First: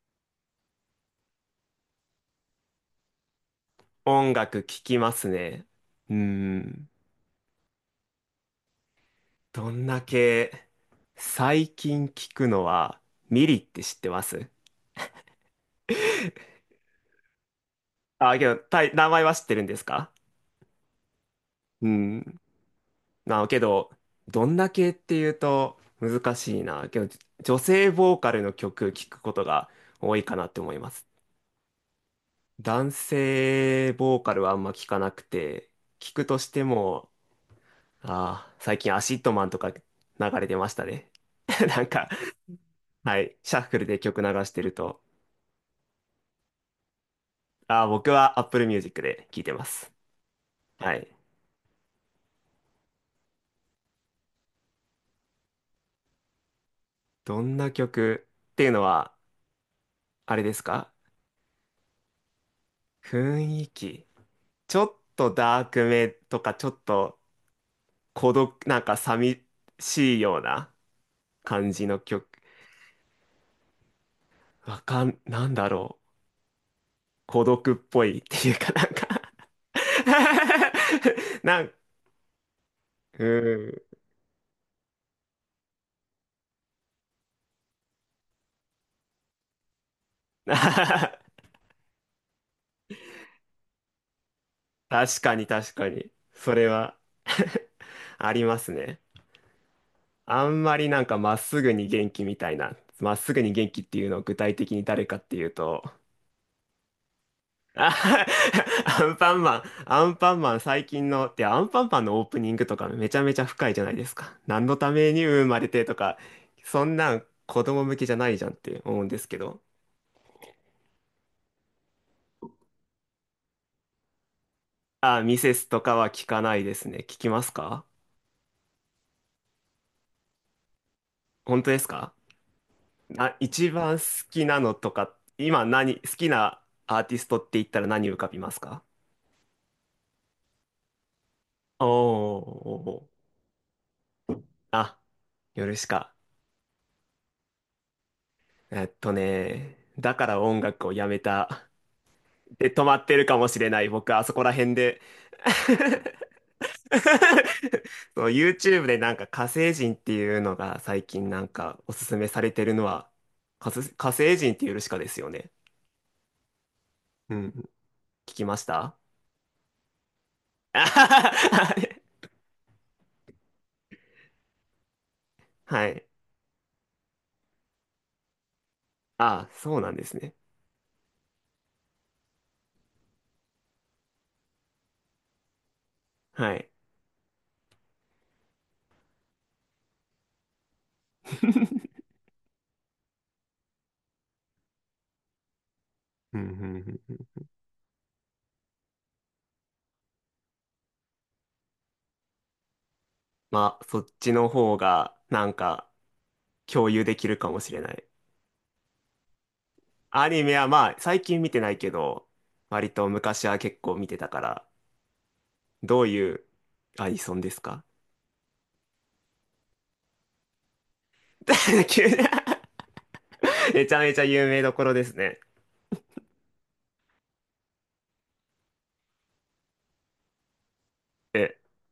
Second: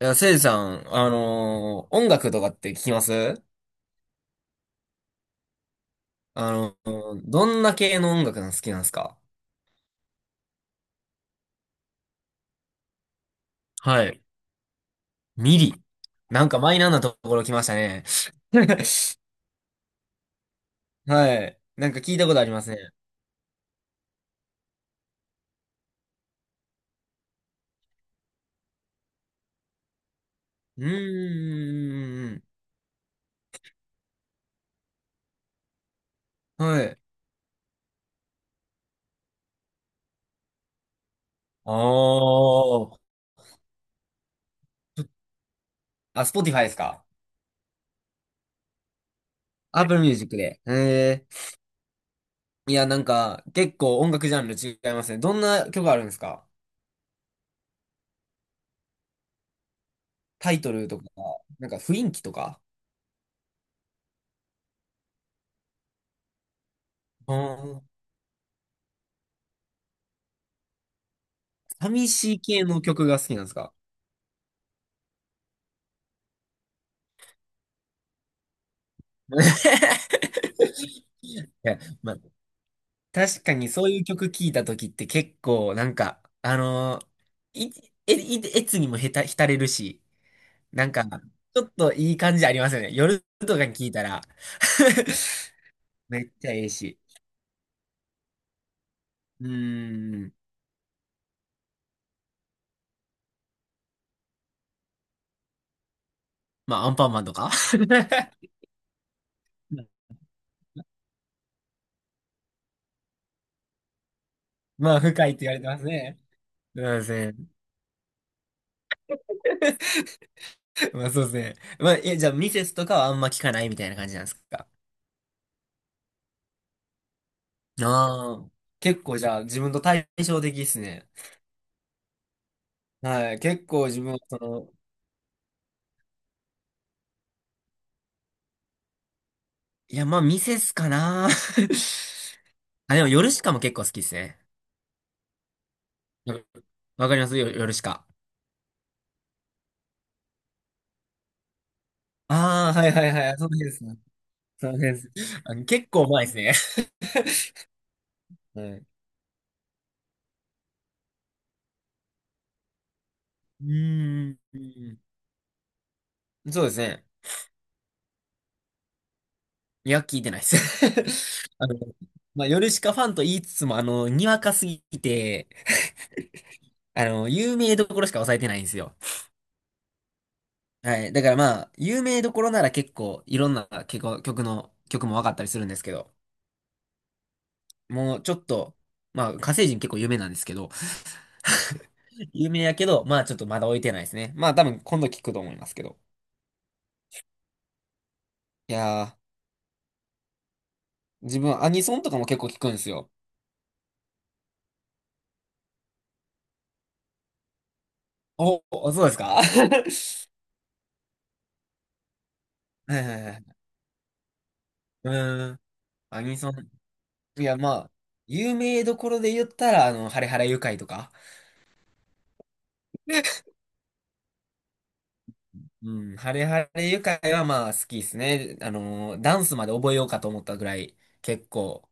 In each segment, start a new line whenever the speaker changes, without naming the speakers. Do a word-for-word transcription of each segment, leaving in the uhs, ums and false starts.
いや、せいさん、あのー音楽とかって聞きます？
音楽聴きますね。うー
あの
ん。
ーどんな系の音楽が好きなんですか？
どんだけ、最近聴くのは、ミリって知っ
は
て
い。
ます？
ミリ。なんかマイナーなところ来ましたね。
あ、けど、たい名前 は知ってるんですか？
はい。
う
なんか聞いたこ
ん。
とありますね。
なあ、けど、どんだけっていうと難しいな。けど、じ女性ボーカルの曲聞くことが多いかなって思い
う
ます。
ーん。
男性ボーカルはあんま聞かなくて、聞くとして
はい。
も、ああ、最近アシッドマンとか流れてましたね。
あ
なんか、
ー。
はい。シャッフルで曲流してると、
あ、s p ティファイですか？
あー、僕は Apple Music で聴いてま
アッ
す。
プルミュージックで。
はい。
えー。いや、なんか、結構音楽ジャンル違いますね。どんな曲あるんですか？
どんな曲っていうのは、あれで
タイ
す
トル
か？
とか、なんか雰囲気とか。
雰囲気。ちょっとダークめとか、ちょっと
あー、
孤独、なんか寂しいような感じの
寂
曲。
しい系の曲が好きなんですか？
わかん、なんだろう。孤独っぽいっていうかなんか。
い
なん、
や、まあ、
う
確かにそう
ん。
いう曲聴いた時って結構なんか、あのーい、え、い、えつにもへた、浸れるし、なんか、ちょっといい感じありますよね。夜とかに聴いたら。
確かに確か に。
めっちゃ
そ
え
れ
えし。
は ありますね。
うーん。
あんまりなんかまっすぐに元気みたいな、まっすぐに元気っていうのを具体的に誰かっていうと、
まあ、アンパンマンとか。
あ。 アンパンマン、アンパンマン最近の、ってアンパンマンのオープニングとかめちゃめちゃ深いじゃないですか。何のた
まあ、
めに
深いって
生
言わ
ま
れて
れ
ま
て
す
とか、
ね。すい
そん
ま
なん
せん。
子供向けじゃないじゃんって思うんですけど。
まあ、そうですね。まあ、え、じゃあ、ミセスとかはあんま聞かないみたいな感じなんですか？
あ、ミセスとかは聞かないですね。聞きますか？
ああ、結構じゃあ自分と対照的ですね。
本当ですか？
は
あ、
い、結
一
構
番
自分は
好
そ
きな
の、
のとか、今何、好きなアーティストって言ったら何浮かびますか？
いや、まあ、ミセスかな。
おーお ー
あ、でも、
おー。
ヨルシカも結構好きですね。
あ、夜しか。
わわかりますよ、ヨルシカ。
えっとね、だから音楽をやめた。
あ
で、
あ、
止
はい
まっ
はい
てる
は
か
い、そ
も
の
し
辺
れ
で
な
す
い。
ね。
僕、あそこら
その
辺
辺で
で。
す。あの 結構前ですね。
そう、
はい。
YouTube でなんか火星人っていうのが最近なんかおすすめされてるのは、
う
火星火
ー
星
ん。
人っ
う
ていうヨルシカ
ん、
ですよね。
そうですね。
うん。聞きました？
いや、聞いてないで す。あ
は
の、まあ、ヨルシカファンと言いつつも、あの、にわかすぎて、
い。
あの、有名どころしか抑えてないんですよ。
ああ、そうなんですね。
はい。だからまあ、有名どころなら結構いろんな結構曲の、曲も分かったりするんですけど、
はい。
もうちょっと、まあ、火星人結構有名なんですけど、有名やけど、まあちょっとまだ置いてないですね。まあ多分今度聞くと思いますけど。
うんうんうんうん。
いやー、自分アニソンとかも結構聞くんですよ。
まあ、そっちの方がなんか共有できるかもしれない。
お、おそうですか？ は
アニメはまあ、最近見てないけど、割
いは
と
いは
昔は
い。
結構見てたから、
うーん、
どう
ア
い
ニ
う
ソン。
アニソン
い
で
や
す
ま
か？
あ、有名どころで言ったら、あの、ハレハレ愉快とか。
急に めちゃめちゃ有名どころですね。
うん、ハレハレ愉快はまあ好きですね。あのー、ダンスまで覚えようかと思ったぐらい、結
え、
構、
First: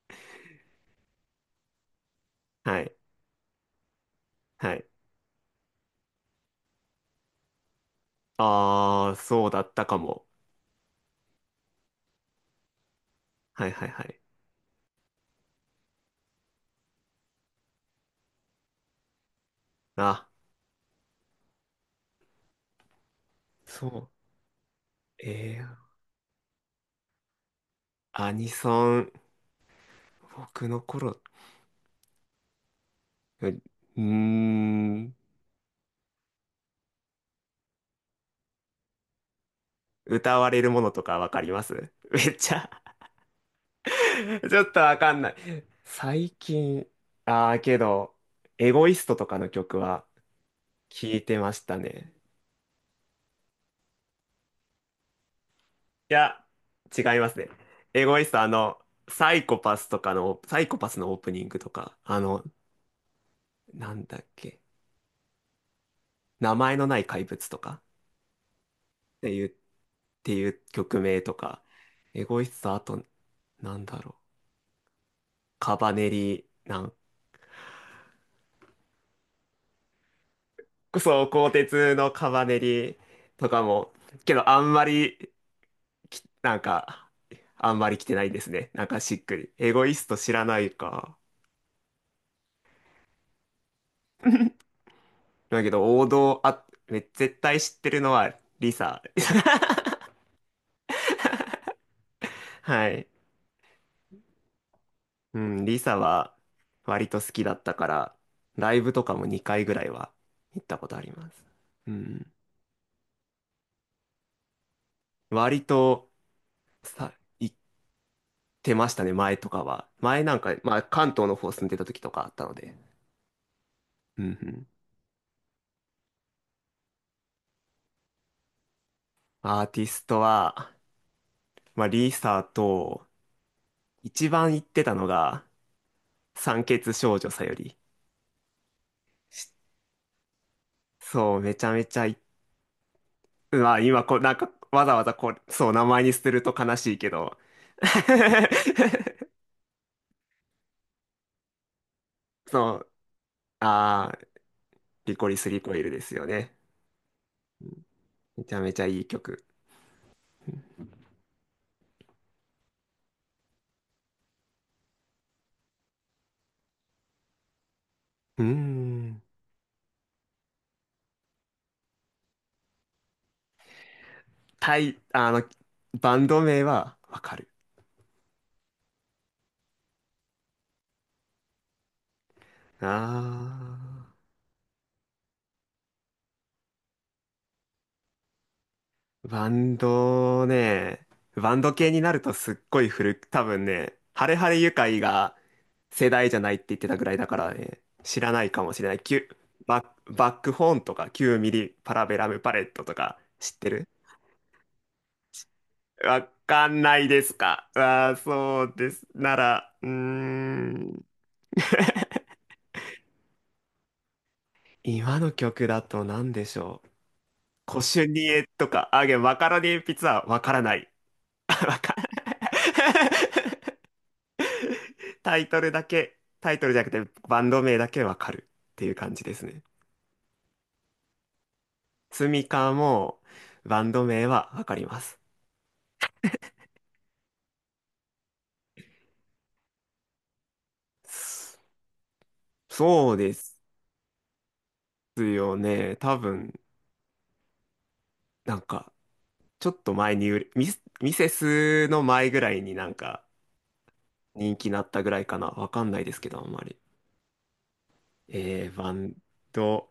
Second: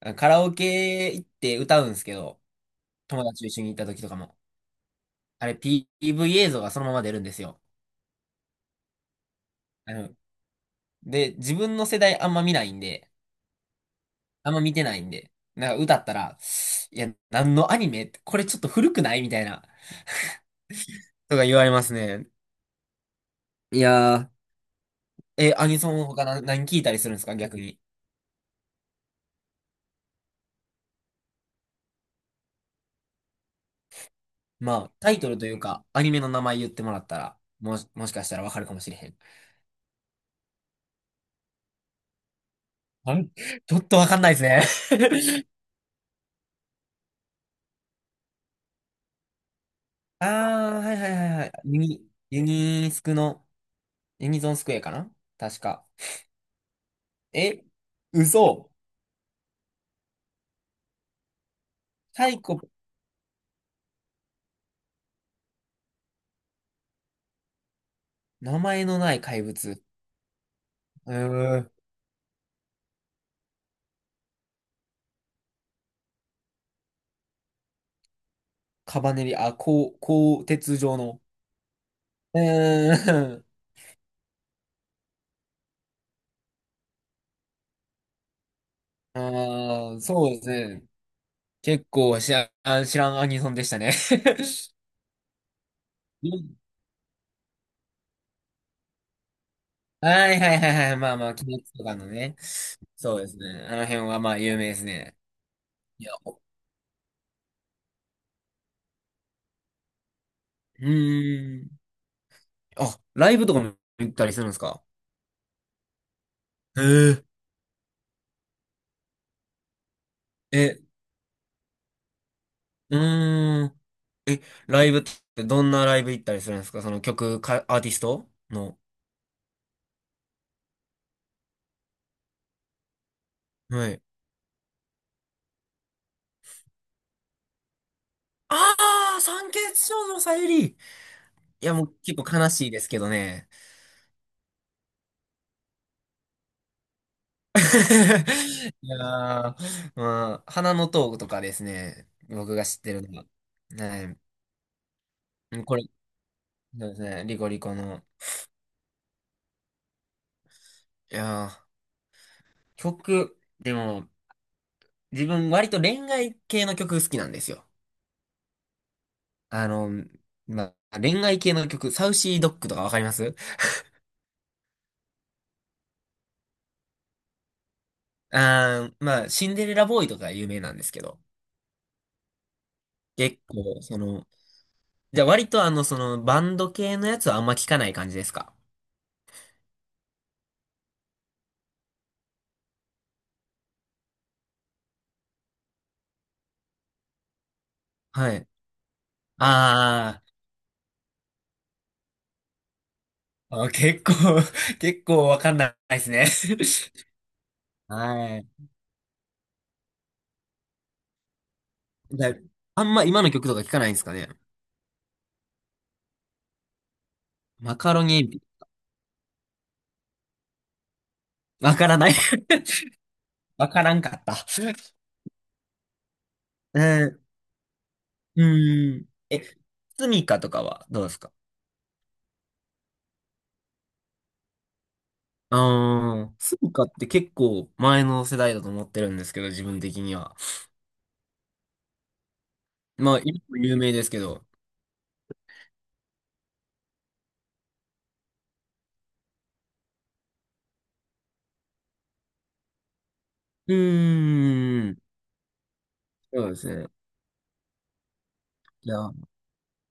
あカラオケ行って歌うんですけど、
はい、
友達と一緒に行った時とかも。
はい。
あれ、ピーブイ 映像がそのまま出るんですよ。
あー、そうだった
あ
か
の、
も。
で、自分の世代あんま見ないんで、
はいはいはい。
あんま見てないんで、なんか歌ったら、いや、何のアニメこれちょっと古くないみたいな、
あ、
とか言われますね。い
そう。
や
え
ー、え、ア
ー、
ニソン他な何聞いたりするんですか逆に。
アニソン、僕の頃、ううー
まあ、タ
ん、
イトルというか、アニメの名前言ってもらったら、もし、もしかしたらわかるかもしれへん。
歌われるものとかわかります？ めっちゃ
あれちょっとわかんない
ちょ
で
っと
す
わかんない。
ね。
最近、ああ、けど、エゴイストとかの曲は
ああ、はいは
聞
いは
い
い
て
はい。
まし
ユ
た
ニ、
ね。
ユニスクの、ユニゾンスクエアかな確か。
いや、違いますね。
え、
エゴイスト、あ
嘘。
の、サイコパスとかの、サイコパスのオープニングとか、あ
サイ
の、
コ、
なんだっけ、名前のない怪物とか
名前のな
っ
い
て
怪
いう、っ
物。
ていう曲
う
名と
ー
か、
ん。
エゴイスト、あと、なんだろう、カバネリ、なん、
カバネリ、あ、こ鋼鉄状の。
そう、鋼鉄のカ
う
バネリ
ーん。
とかも、けど、あんまりき、なんか、あんまり来てないですね。なんかし っくり。エゴイ
ああ、
スト
そう
知
で
ら
す
ない
ね。
か。
結構知らん、知らんアニソンでしたね。
だけど、王道、あ、め絶対知ってるのは、リサ。
はいはいはいはい。まあまあ、鬼滅とかのね。
はい。
そうですね。あの辺はまあ有名ですね。
うん、リサ
いや、
は、割と好きだったから、ライブとかもにかいぐらいは行った
う
ことあります。
ーん。
うん。
あ、ライブとかも行ったりするんですか？
割と、
へ
さ、
え。
行ってましたね、前とかは。前なんか、まあ、
え、
関東の方住んでた時とかあったので。
うーん。
うんうん。
ライブってどんなライブ行ったりするんですか、その曲か、アーティストの。
アーティストは、まあ、リサと、
はい。
一番行ってたのが、酸欠少女さより。
ああ、三欠少女さゆり。い
そう、めちゃ
や、も
め
う
ちゃい、
結構悲しいですけどね。
まあ今こう、なんか、わざわざこう、そう、名前にすると悲しいけど。
い やー、まあ、花の塔とかですね。僕が
そ
知っ
う、
てるのは。
あ
は
ー、リコリス・リ
い。
コ
こ
イ
れ、
ルですよね。
そうですね。リコリコの。
めちゃめちゃいい曲。
いやー、曲、でも、自分割と恋愛系の曲好きなんですよ。
うーん。
あの、まあ、恋愛系の曲、サウシードッグとかわかります？
タイ、あの、バンド名はわかる。
あー、まあ、シンデレラボーイとか有名なんですけど、
あ
結構、そ
ー。
の、じゃあ割とあの、その、バンド系のやつはあんま聞かない感じですか？
バンドね、バンド系になるとすっごい古く、多分ね、ハレハレユカイが世代じゃないって言ってたぐらいだからね、知ら
は
な
い。
いかもしれない。キュ、バッ、
あ
バックホーンとかナインミリパラベラムパレットとか知っ
ー、あ、
てる？
結構、 結構わかんないですね。
わかんないですか？ ああ、
はい。
そうです。なら、うーん。
じゃあ、あんま今の曲とか聞かないんですかね？
今の曲だと何でしょう。
マ
コ
カ
シ
ロ
ュ
ニ
ニ
エビ
エとか、あげ、マカロニえんぴつはわからない。
わ
わ
か
かん
らない。
ない。
わからんかった。
タイトルだけ、タイトルじ
え
ゃなくて
ー、
バンド名だけわか
う
るっていう
ーん。
感じで
え、
すね。
スミカとかはどうですか？
スミカもバンド名はわかります。
ああ、スミカって結構前の世代だと思ってるんですけど、自分的には。
そそう
まあ、
で
今も
す
有名ですけど。
よね。多分、なんか、ちょっと前に売れ、ミス、ミセスの前ぐらいになんか
う
人気になっ
ーん、
たぐらいかな。わかんないですけど、あ
そう
ん
で
まり。
すね。
えー、
い
バ
や、あ
ンド、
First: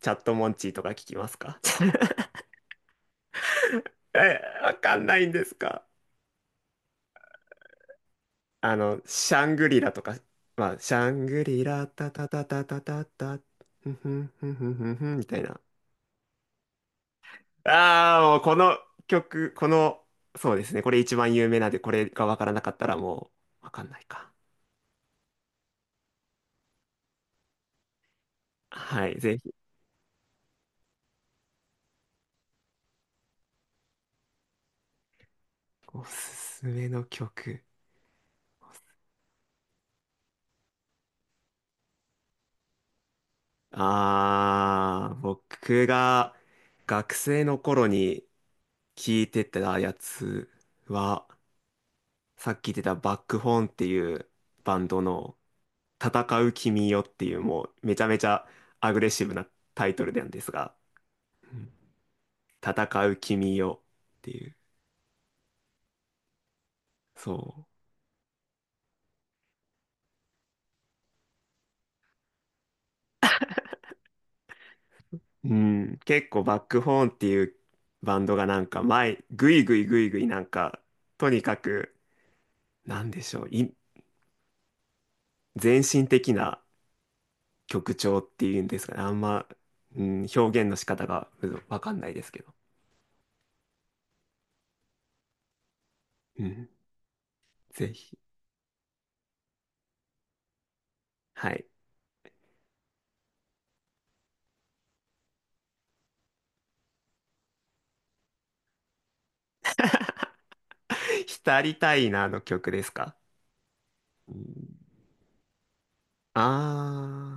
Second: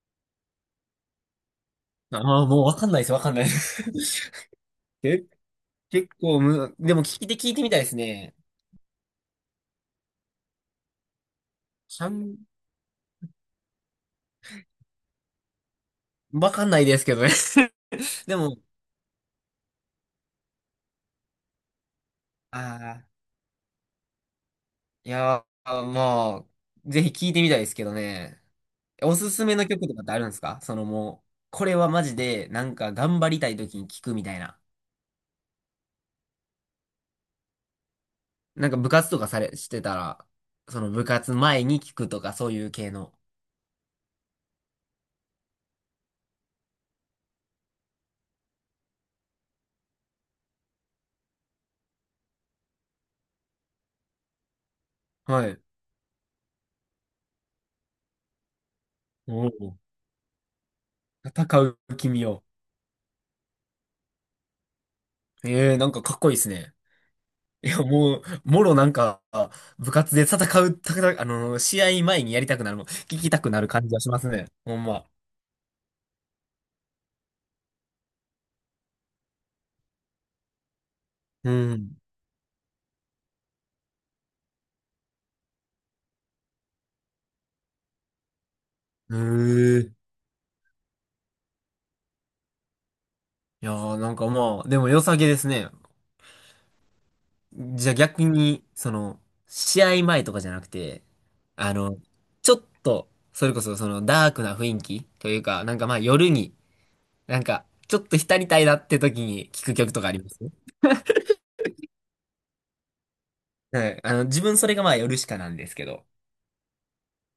チャットモンチーとか聞きますか？
あ、もうわかんないです、わかんないです。
え、わかんな
け、
いんですか？
結構む、でも聞いて聞いてみたいですね。
あの、シャングリラとか、まあ、シャングリラ、タタ
し、
タタタタタ、ふんふんふんふんふんふんみたいな。
わかんないですけどね。
ああ、も
で
うこ
も、
の曲、この、そうですね、これ一番有名なんで、これがわからなかったら
ああ、
もう、わかんないか。
いや、まあ、ぜひ聞いてみたいですけどね。
は
お
い、
す
ぜ
す
ひ。
めの曲とかってあるんですか、そのもう、これはマジで、なんか頑張りたい時に聞くみたいな。
おすすめの曲。
なんか部活とかされ、してたら、その部活前に聞くとか、そういう系の。
ああ、僕が学生の頃に聴いてたやつは、さっき言ってたバックホーンっていうバンドの
はい。
戦う君よっていうもうめちゃめちゃアグレッシブな
おお。
タイトルなんですが、う
戦
ん、
う君を。
戦う君よっていう、
ええー、なんかかっこいいですね。
そ
いや、もう、もろなんか、部活で戦う、戦う、あの、試合前にやりたくなるの、聞きたくなる感じがしますね。ほんま。
う。うん、結構バックホーンっていうバンドがなんか前、ぐいぐいぐいぐいなんか、とに
う
かく、
ん。
なんでしょう、い、全身的な曲調っていうんですかね、あんま、
え
う
え、
ん、表現の仕方がうん、わかんないですけど。
いやー、なんかまあ、でも良さげですね。
うん、ぜ
じゃあ
ひ。
逆に、その、試合前とかじゃなくて、
はい。
あの、ちょっと、それこそそのダークな雰囲気というか、なんかまあ夜に、なんか、ちょっと浸りたいなって時に聴く曲とかあります？
浸りたいなの曲ですか？
はい。あの、
う
自分それ
ん。
がまあ夜しかなんですけど、
あ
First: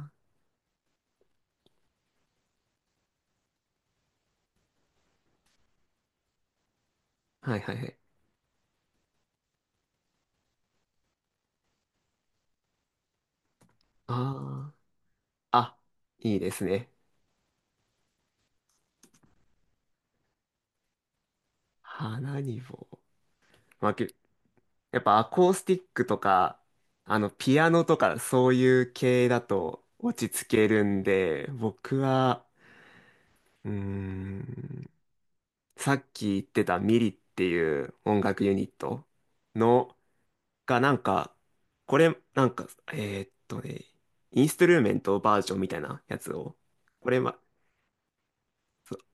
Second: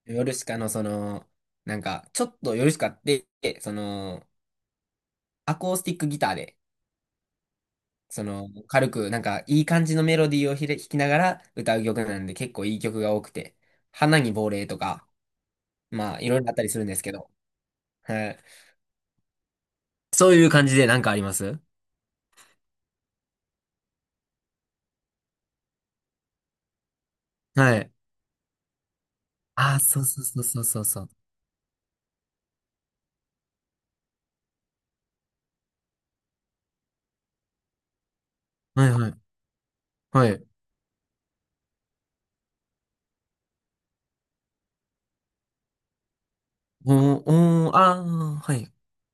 夜しかのその、なんか、ちょっと夜しかって、その、アコースティックギターで、
あー、はいはいはい。
その、軽く、なんか、いい感じのメロディーをひれ弾きながら歌う曲なんで、結構いい曲が多くて、花に亡霊
あ
とか、
あ、あ、
まあ、い
い
ろ
い
いろ
で
あった
す
りするん
ね。
ですけど、はい。そういう感じでなんかあります？
花に棒。まあ、けやっぱアコースティックとか、あの、ピア
は
ノ
い。
とか、そういう系だ
ああ、
と
そうそう
落ち
そう
着
そう
け
そ
る
うそ
ん
う。
で、僕は、うーん、さっき言ってたミリっていう音楽ユニッ
はい
ト
はい。
の、
はい。
がなんか、これ、なんか、えーっとね、インストゥルーメントバージョンみたいなやつを、
お
これ
ー、
は、
おー、ああ、はい。
そうっ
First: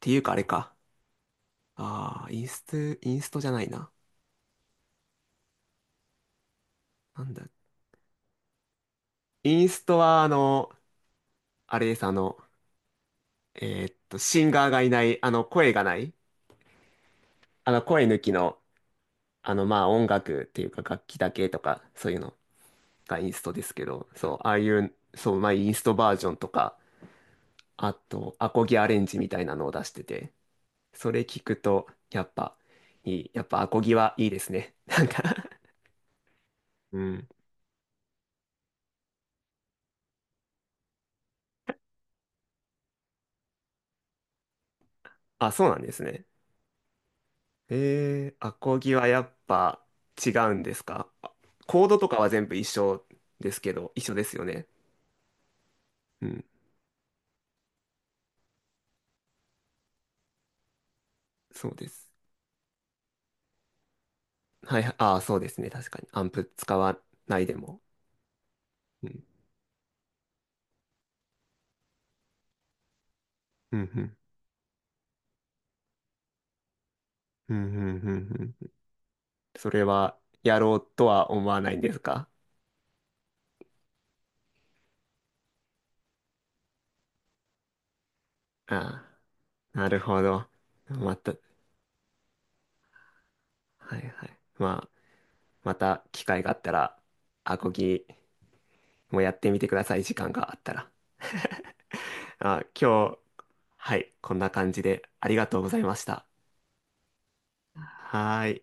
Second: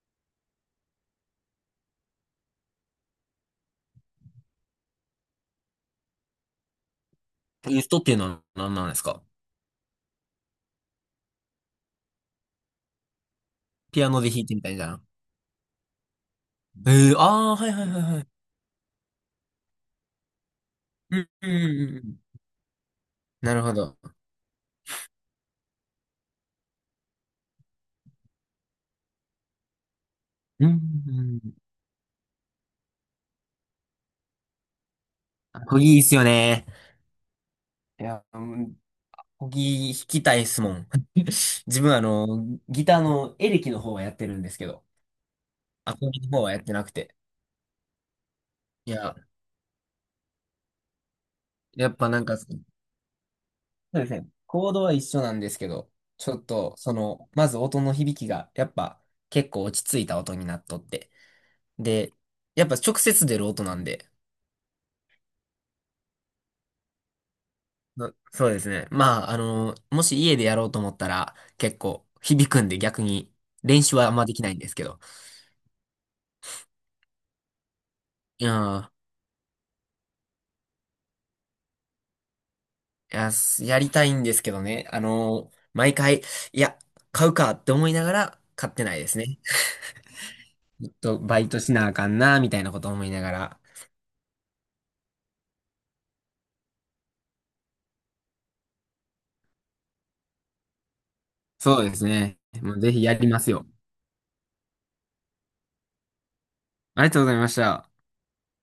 ていうかあれか。ああ、インスト、インストじゃないな。なんだ。
ユストっていうのは何なんですか？
インストは、あの、あれです、あの、えーっ
ピア
と、
ノで弾
シ
い
ン
てみ
ガー
たい
がいな
な。
い、あの、声がない、
ええー、ああ、は
あ
い
の、
はいはい
声抜
はい。
きの、あの、まあ、音楽っていうか、楽
う
器
ん、
だ
う
け
ん、う
と
ん
か、
う
そう
ん。
いうのがインスト
な
で
るほ
すけ
ど。
ど、そう、ああいう、そう、まあ、インストバージョンとか、あと、アコギアレンジみたいなのを出してて、
うん、
それ聞
う
く
ん。
と、やっぱ、いい、やっぱアコギはいいですね。なんか。
あ、コギいいっすよね。
うん。
いや、うん、コギ弾きたいっすもん。自分あの、ギターのエレキの方はやってるんですけど、
あ、そうなんで
ア
す
コギ
ね。
の方はやってなくて。
えー、アコ
い
ギは
や、
やっぱ違うんですか？あ、コー
やっ
ドと
ぱ
か
なん
は
か、
全部一緒ですけど、
そうで
一
す
緒で
ね。
すよね。
コードは一緒なんですけど、
う
ちょ
ん、
っと、その、まず音の響きが、やっぱ、結構落ち着いた音になっとって。
そうです。
で、やっぱ直接出る音なんで、
はい、ああ、そうですね。確かに。アンプ使わないでも。
な、そうですね。
うん、
まあ、あの、もし家でやろうと思ったら、結構響くんで逆に、
う
練習はあん
ん、
まできないんですけど。
うん、うん、うん、う
い
んうん。
や
それはやろうとは思わないんですか？
ー、いや、すやりたいんですけどね。あの、毎回、いや、買うかって思いながら、買ってない
あ
ですね。
あ、なるほど。
ちょっ
ま
と
た、
バイトしなあかんな、みたいなこと思いながら。
はいはい。まあ、また機会があったら、アコギもやってみてください。時間があったら。
そうですね。
あ、
もうぜひ
今
や
日、
りますよ。
はい、こんな感じでありがとうございました。
ありがとうございました。
はーい。